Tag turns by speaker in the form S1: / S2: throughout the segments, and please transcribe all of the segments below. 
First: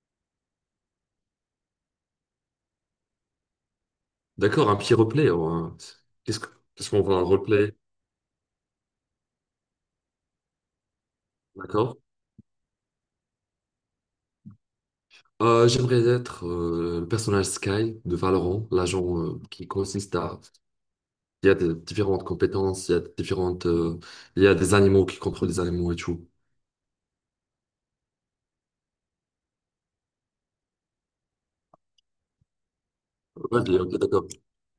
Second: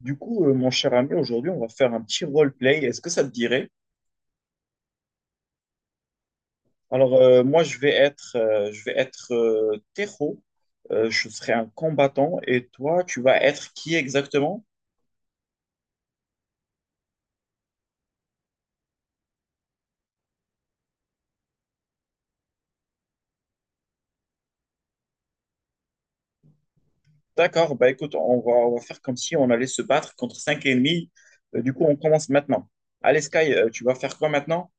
S1: Mon cher ami, aujourd'hui, on va faire un petit roleplay. Est-ce que ça te dirait?
S2: D'accord, un petit replay, hein. Qu'est-ce que- qu'est-ce qu'on voit en
S1: Moi,
S2: replay?
S1: je vais être, Tejo. Je serai un
S2: D'accord.
S1: combattant. Et toi, tu vas être qui exactement?
S2: J'aimerais être le personnage Sky de Valorant, l'agent qui consiste à... Il y a des différentes compétences, il y a des différentes... il y a des animaux qui contrôlent les animaux et tout.
S1: D'accord. Bah, écoute, on va faire comme si on allait se battre contre cinq ennemis. Du coup, on commence maintenant. Allez, Sky,
S2: Ouais,
S1: tu vas
S2: ok,
S1: faire
S2: d'accord.
S1: quoi maintenant?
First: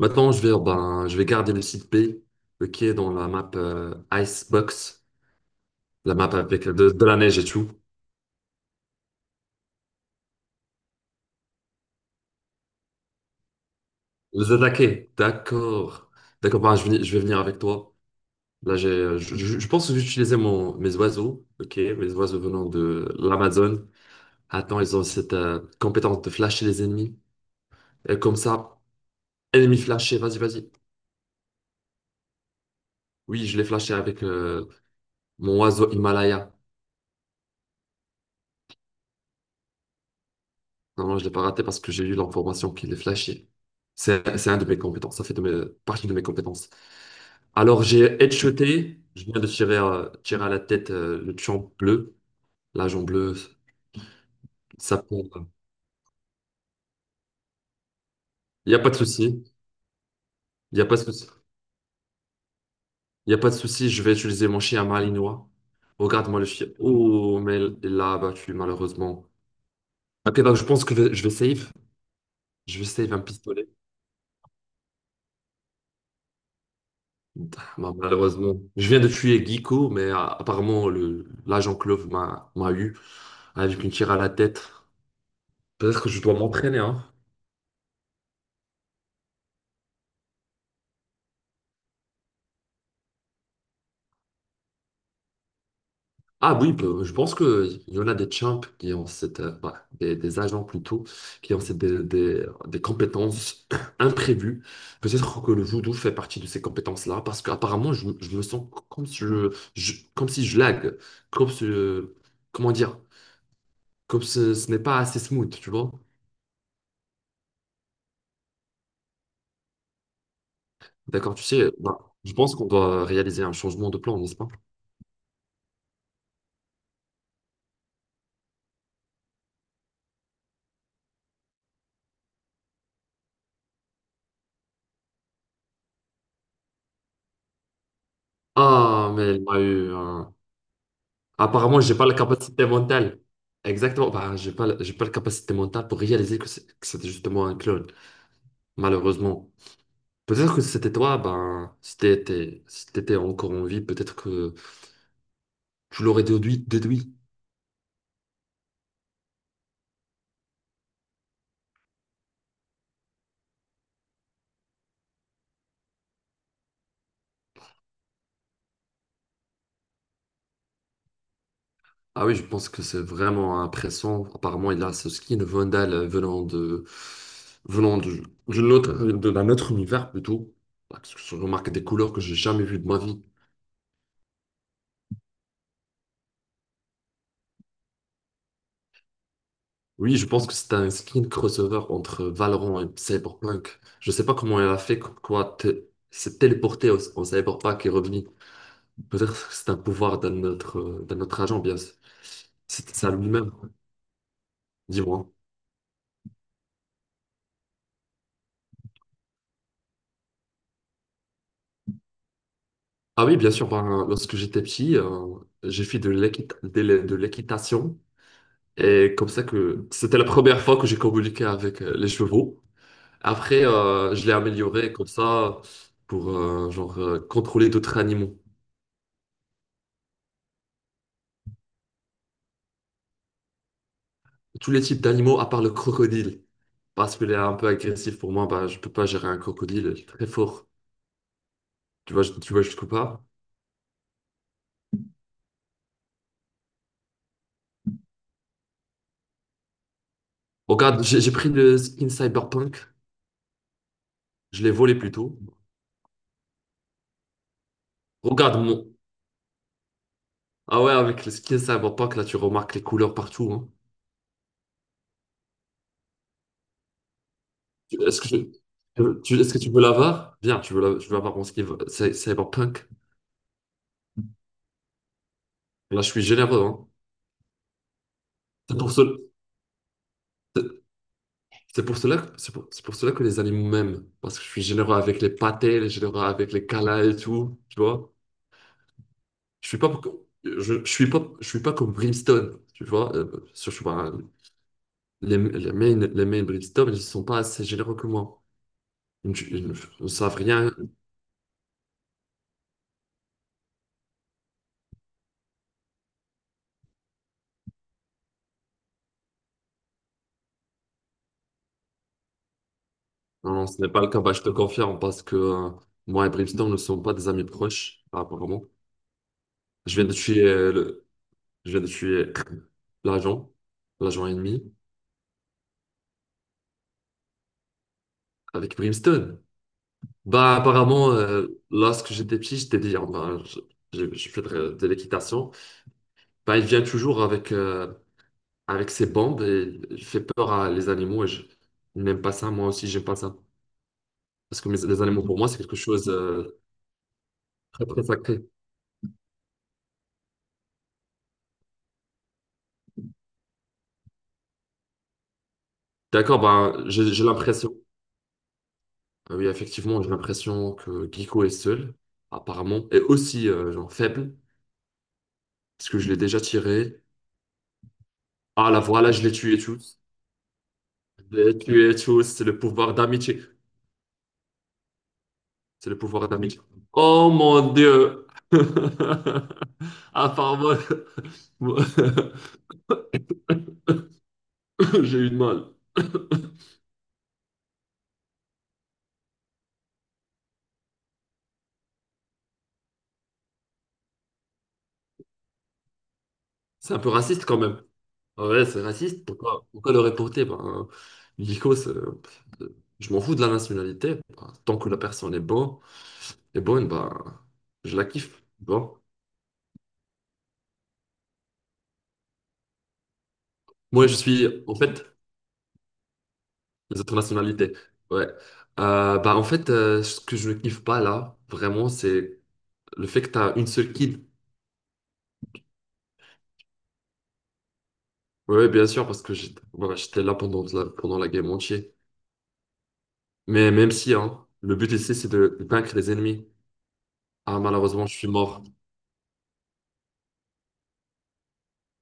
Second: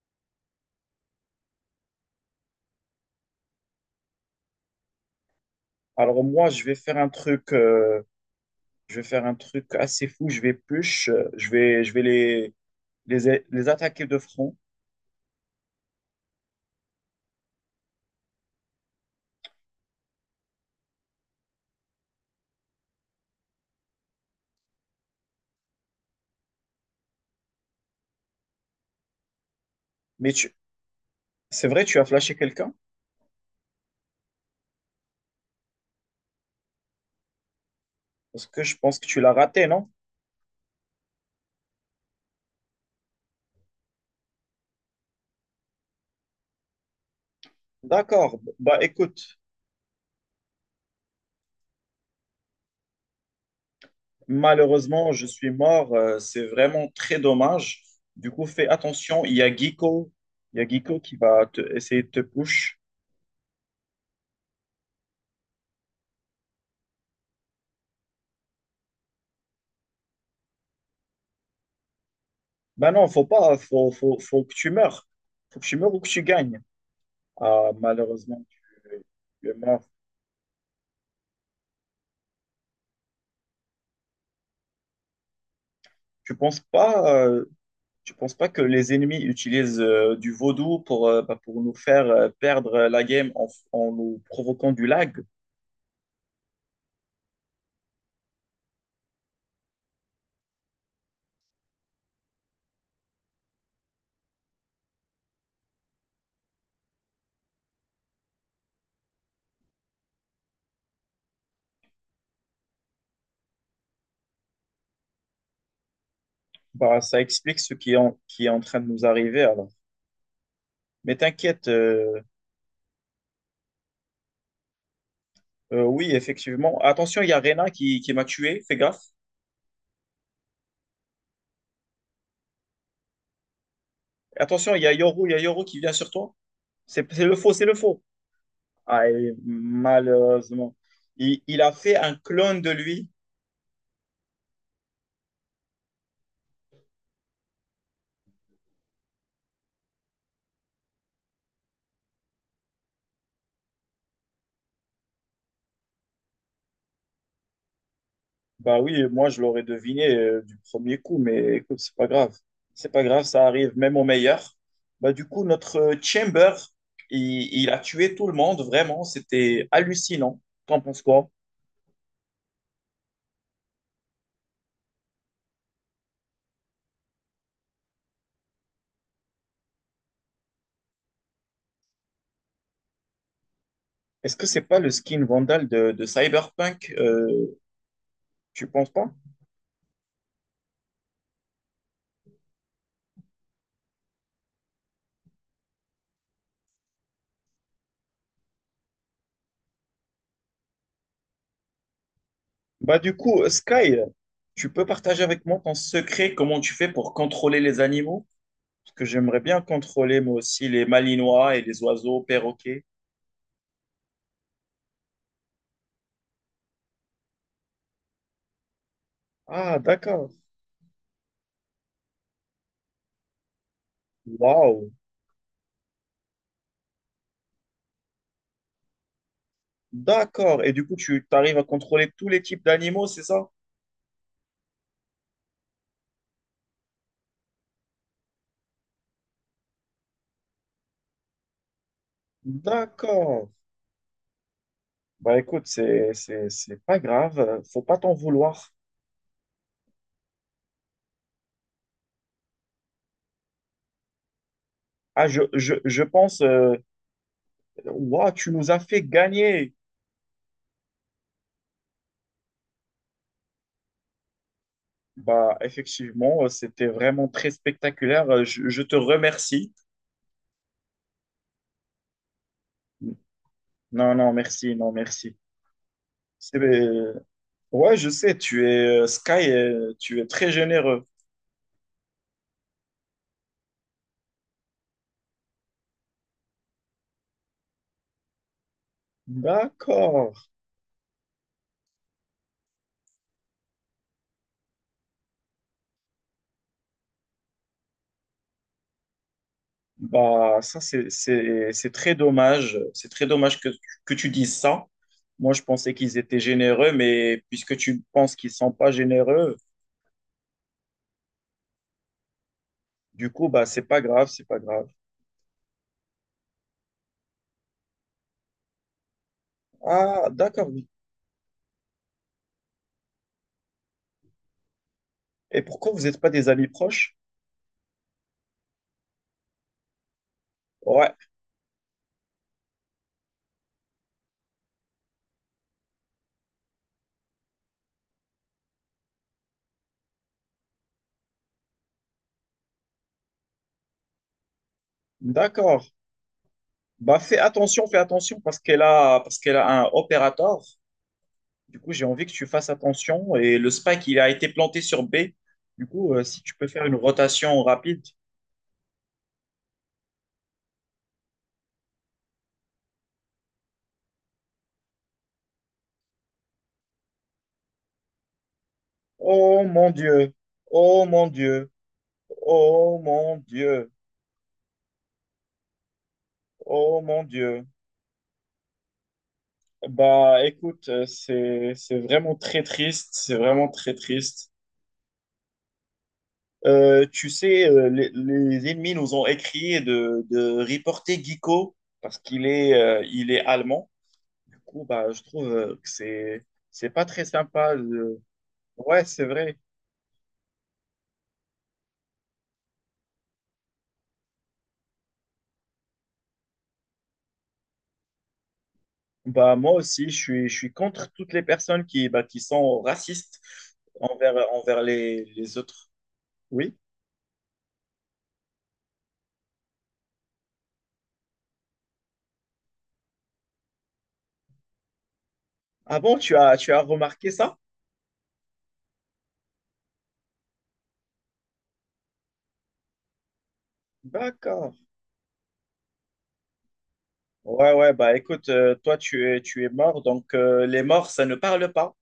S2: Maintenant, je vais, ben, je vais garder le site B qui est dans la map Icebox, la
S1: Alors,
S2: map
S1: moi,
S2: avec euh, de, de la neige et tout.
S1: je vais faire un truc assez fou. Je vais push. Je vais les attaquer de
S2: Les
S1: front.
S2: attaquer, d'accord. D'accord, ben, je vais venir avec toi. Là, je pense que j'utilisais mes oiseaux, ok, mes oiseaux venant de l'Amazone. Attends, ils ont cette compétence de flasher les ennemis. Et comme ça, ennemi flashé,
S1: Mais
S2: vas-y,
S1: tu,
S2: vas-y.
S1: c'est vrai, tu as flashé quelqu'un?
S2: Oui, je l'ai flashé avec mon oiseau Himalaya.
S1: Parce que je pense que tu l'as raté, non?
S2: Non, non, je l'ai pas raté parce que j'ai eu l'information qu'il est flashé. C'est un de mes compétences, ça fait partie de mes compétences. Alors, j'ai
S1: D'accord. Bah
S2: headshoté, je
S1: écoute,
S2: viens de tirer, tirer à la tête le pion bleu, l'agent bleu, ça
S1: malheureusement, je
S2: pour.
S1: suis mort. C'est vraiment très dommage. Du coup, fais
S2: Il n'y a pas de
S1: attention. Il y
S2: souci,
S1: a Guico. Il y a
S2: il n'y a pas
S1: Guico
S2: de
S1: qui
S2: souci.
S1: va te- essayer de te push.
S2: Il n'y a pas de souci, je vais utiliser mon chien malinois. Regarde-moi le chien. Oh, mais il l'a abattu, malheureusement. Ok, donc je pense que je vais save. Je vais
S1: Bah non,
S2: save un
S1: faut pas.
S2: pistolet.
S1: Faut que tu meurs. Faut que tu meurs ou que tu gagnes. Ah,
S2: Bah,
S1: malheureusement,
S2: malheureusement. Je viens de tuer
S1: tu es mort.
S2: Guico, mais apparemment, l'agent Clove m'a eu avec une tire à la tête. Peut-être que je dois
S1: Tu penses
S2: m'entraîner, hein.
S1: pas, euh, Tu penses pas que les ennemis utilisent du vaudou pour, pour nous faire perdre la game en nous provoquant du lag?
S2: Ah oui, je pense qu'il y en a des champs qui ont cette, bah, des agents plutôt, qui ont des compétences imprévues. Peut-être que le judo fait partie de ces compétences-là, parce qu'apparemment, je me sens comme si comme si je lag, comme si, comment dire, comme ce n'est pas assez smooth, tu vois.
S1: Bah, ça explique ce qui est qui est en train de nous arriver alors. Mais
S2: D'accord, tu
S1: t'inquiète,
S2: sais, bah, je pense qu'on doit réaliser un changement de plan, n'est-ce pas?
S1: oui, effectivement. Attention, il y a Rena qui m'a tué, fais gaffe. Attention, il y a Yoru, il y a Yoru qui vient sur toi. C'est le faux, c'est le faux. Ah,
S2: Ah,
S1: et
S2: mais il m'a eu un.
S1: malheureusement. Il a
S2: Apparemment, j'ai
S1: fait
S2: pas
S1: un
S2: la
S1: clone
S2: capacité
S1: de lui.
S2: mentale. Exactement. Bah, j'ai pas la capacité mentale pour réaliser que c'était justement un clone, malheureusement. Peut-être que si c'était toi, ben, si t'étais encore en vie, peut-être que tu l'aurais déduit.
S1: Bah oui, moi je l'aurais deviné du premier coup, mais écoute, c'est pas grave. C'est pas grave, ça arrive même au meilleur. Bah du coup, notre Chamber, il a tué tout le monde, vraiment, c'était hallucinant. T'en penses quoi?
S2: Ah oui, je pense que c'est vraiment impressionnant. Apparemment, il a ce skin Vandal venant de, d'une d'un autre univers plutôt. Parce que je remarque des couleurs que j'ai jamais vues de ma vie.
S1: Est-ce que c'est pas le skin Vandal de Cyberpunk? Tu penses pas?
S2: Oui, je pense que c'est un skin crossover entre Valorant et Cyberpunk. Je sais pas comment elle a fait, s'est téléportée en Cyberpunk et revenue. Peut-être que c'est un pouvoir d'un autre agent, bien sûr. C'était
S1: Bah
S2: ça
S1: du coup,
S2: lui-même,
S1: Sky, tu peux partager
S2: dis-moi.
S1: avec moi ton secret, comment tu fais pour contrôler les animaux? Parce que j'aimerais bien contrôler moi aussi les malinois et les oiseaux, perroquets.
S2: Ah oui, bien sûr, ben, lorsque j'étais petit, j'ai fait de l'équitation. Et comme ça
S1: Ah
S2: que c'était la
S1: d'accord.
S2: première fois que j'ai communiqué avec les chevaux. Après, je l'ai
S1: Waouh.
S2: amélioré comme ça pour genre, contrôler d'autres animaux.
S1: D'accord. Et du coup, tu arrives à contrôler tous les types d'animaux, c'est ça?
S2: Tous les types d'animaux à part le crocodile. Parce qu'il est un peu agressif pour moi, bah, je peux pas gérer un crocodile très fort. Tu vois jusqu'où pas.
S1: D'accord. Bah écoute, c'est pas grave, faut pas t'en vouloir.
S2: Regarde, j'ai pris le skin cyberpunk, je l'ai volé
S1: Ah
S2: plutôt.
S1: je pense waouh, tu
S2: Regarde
S1: nous as
S2: mon.
S1: fait gagner.
S2: Ah ouais, avec le skin cyberpunk, là, tu remarques les couleurs partout, hein.
S1: Bah, effectivement, c'était vraiment très
S2: Tu- Est-ce que,
S1: spectaculaire. Je te
S2: Est-ce que tu
S1: remercie.
S2: veux l'avoir? Viens, je veux avoir mon skin cyberpunk.
S1: Non, non, merci, non, merci.
S2: Là, je suis
S1: C'est,
S2: généreux, hein.
S1: euh, ouais, je sais, tu
S2: C'est pour
S1: es
S2: cela,
S1: Sky, tu es très
S2: c'est
S1: généreux.
S2: c'est pour cela, c'est pour cela que les animaux m'aiment. Parce que je suis généreux avec les pâtés, généreux avec les câlins et tout. Tu vois? Je suis pas,
S1: D'accord.
S2: je suis pas, je suis pas comme Brimstone, tu vois. Je sais pas, les mains Brimstone, ils sont pas assez généreux que moi. Ils ne savent
S1: Bah,
S2: rien.
S1: ça, c'est très dommage. C'est très dommage que tu dises ça. Moi, je pensais qu'ils étaient généreux, mais puisque tu penses qu'ils sont pas généreux, du coup,
S2: Non,
S1: bah,
S2: non, ce
S1: c'est
S2: n'est
S1: pas
S2: pas le cas.
S1: grave,
S2: Bah, je
S1: c'est
S2: te
S1: pas grave.
S2: confirme parce que moi et Brimstone ne sont pas des amis proches, apparemment. Je viens de
S1: Ah,
S2: tuer
S1: d'accord. Oui.
S2: je viens de tuer l'agent, l'agent ennemi
S1: Et pourquoi vous n'êtes pas des amis proches?
S2: avec Brimstone. Bah, apparemment,
S1: Ouais,
S2: lorsque j'étais petit, j'étais dit, ah, bah, je fais de l'équitation. Bah, il vient toujours avec, avec ses bombes, et il fait peur à les animaux et je n'aime pas ça. Moi aussi, j'aime pas ça. Parce que les animaux, pour moi, c'est quelque
S1: d'accord.
S2: chose de
S1: Bah,
S2: très,
S1: fais
S2: très
S1: attention
S2: sacré.
S1: parce parce qu'elle a un opérateur. Du coup, j'ai envie que tu fasses attention. Et le spike, il a été planté sur B. Du coup,
S2: D'accord,
S1: si tu peux faire
S2: ben,
S1: une
S2: j'ai
S1: rotation
S2: l'impression.
S1: rapide.
S2: Ah oui, effectivement, j'ai l'impression que Giko est seul, apparemment, et aussi genre faible, parce que je l'ai déjà tiré. Ah là, voilà, je l'ai tué
S1: Oh mon
S2: tous.
S1: Dieu, oh mon
S2: Je l'ai
S1: Dieu,
S2: tué tous, c'est le pouvoir
S1: oh mon
S2: d'amitié.
S1: Dieu,
S2: C'est le pouvoir d'amitié.
S1: oh mon
S2: Oh
S1: Dieu.
S2: mon Dieu!
S1: Bah,
S2: Apparemment,
S1: écoute, c'est vraiment très triste, c'est vraiment très triste.
S2: j'ai eu de mal.
S1: Tu sais, les ennemis nous ont écrit de reporter Guico parce qu'il est, il est allemand. Du coup, bah, je trouve que c'est
S2: C'est un
S1: pas
S2: peu
S1: très
S2: raciste quand
S1: sympa.
S2: même.
S1: Le-
S2: Ouais, c'est
S1: Ouais, c'est
S2: raciste.
S1: vrai.
S2: Pourquoi le reporter? Nico, c'est- je m'en fous de la nationalité. Ben, tant que la personne est bonne, ben, je la kiffe. Bon.
S1: Bah, moi aussi, je suis contre toutes les personnes qui, bah, qui sont racistes
S2: Moi, je
S1: envers,
S2: suis, en
S1: envers
S2: fait,
S1: les autres. Oui.
S2: Les autres nationalités. Ouais. En fait, ce que je ne kiffe pas là, vraiment, c'est le fait que tu as une seule kid.
S1: Ah bon, tu as remarqué ça?
S2: Ouais, ouais, bien sûr, parce que j'étais là pendant pendant la game entière. Mais même si, hein,
S1: D'accord.
S2: le but ici, c'est de vaincre les ennemis. Ah,
S1: Ouais, ouais,
S2: malheureusement, je
S1: bah
S2: suis
S1: écoute,
S2: mort.
S1: toi, tu es mort, donc les morts, ça ne parle pas,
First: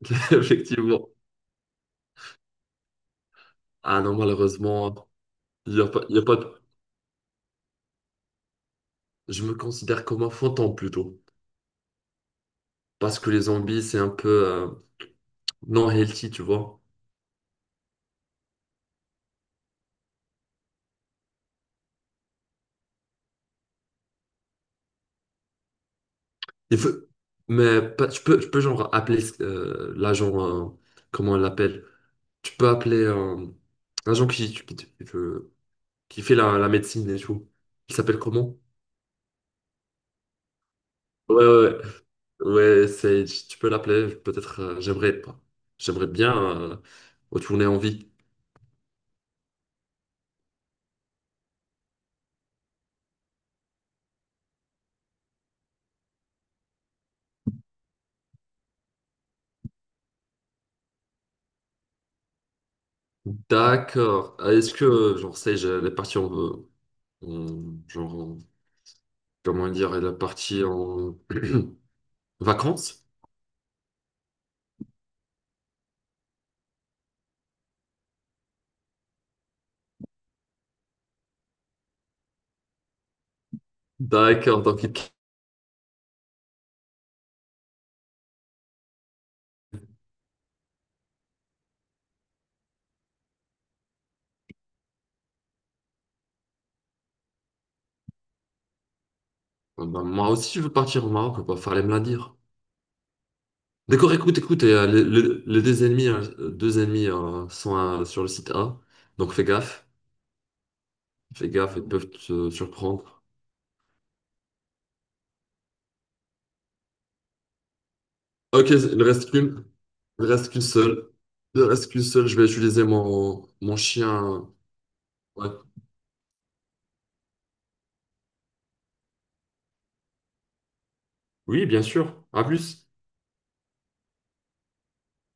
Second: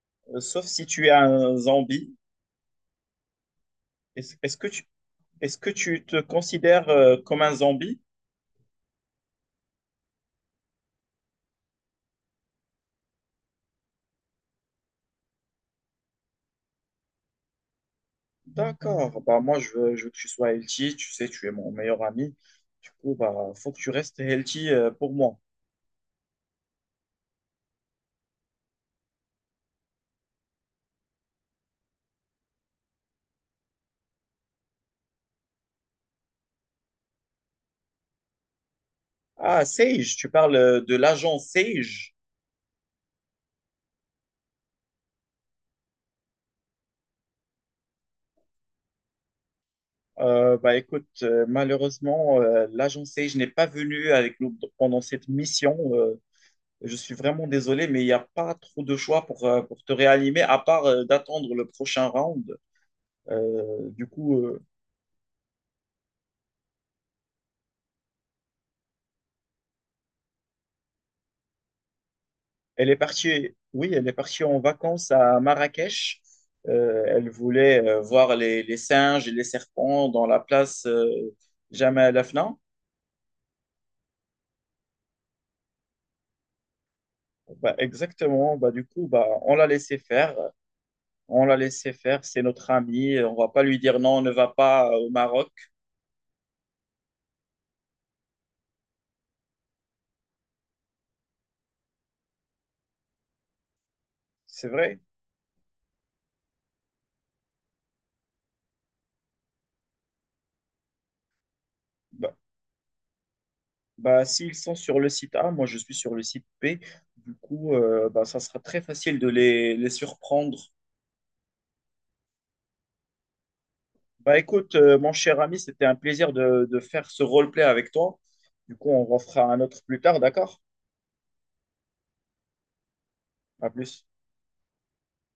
S1: sauf si tu
S2: Effectivement.
S1: es un zombie.
S2: Ah non,
S1: Est-ce, est-ce que tu,
S2: malheureusement.
S1: est-ce que
S2: Il y a pas,
S1: tu
S2: il
S1: te
S2: y a pas de-
S1: considères comme un zombie?
S2: Je me considère comme un fantôme plutôt. Parce que les zombies, c'est un peu non healthy, tu vois.
S1: D'accord. Bah, moi, je veux que tu sois healthy. Tu sais, tu es mon meilleur ami. Du coup, bah, faut que tu restes healthy pour moi.
S2: Il faut... Mais tu peux genre appeler comment on l'appelle? Tu peux appeler l'agent qui fait la médecine et tout. Il s'appelle comment?
S1: Ah, Sage, tu parles de
S2: Ouais,
S1: l'agent
S2: ouais, ouais,
S1: Sage.
S2: ouais, c'est, tu peux l'appeler, peut-être, j'aimerais pas. J'aimerais bien euh, retourner en vie.
S1: Écoute, malheureusement, l'agent Sage n'est pas venu avec nous pendant cette mission. Je suis vraiment désolé, mais il n'y a pas trop de choix pour te réanimer, à part d'attendre le prochain round. Euh, du
S2: D'accord.
S1: coup,
S2: Ah,
S1: euh,
S2: est-ce que, genre, sais-je, les parties genre, comment dire, elle est partie en
S1: Elle est
S2: vacances.
S1: partie, oui, elle est partie en vacances à Marrakech. Elle voulait voir les singes et les serpents dans la place Jemaa el Afna.
S2: D'accord, donc il-
S1: Bah, exactement. Bah, du coup, bah, on l'a laissé faire. On l'a laissé faire. C'est notre ami. On va pas lui dire non, on ne va pas au Maroc.
S2: Ah bah, moi aussi je veux partir au Maroc, bah, fallait me la dire. D'accord, écoute, écoute,
S1: C'est
S2: et,
S1: vrai.
S2: les deux ennemis sont sur le site A, donc fais gaffe, ils peuvent
S1: Bah,
S2: te surprendre.
S1: Bah, s'ils sont sur le site A, moi je suis sur le site B. Du coup, ça sera
S2: Ok,
S1: très
S2: il
S1: facile de
S2: reste qu'une,
S1: les
S2: il reste
S1: surprendre.
S2: qu'une seule, il reste qu'une seule, je vais utiliser mon
S1: Bah
S2: chien.
S1: écoute, mon cher
S2: Ouais.
S1: ami, c'était un plaisir de faire ce roleplay avec toi. Du coup, on refera un autre plus tard, d'accord?
S2: Oui, bien sûr, à plus.
S1: À plus.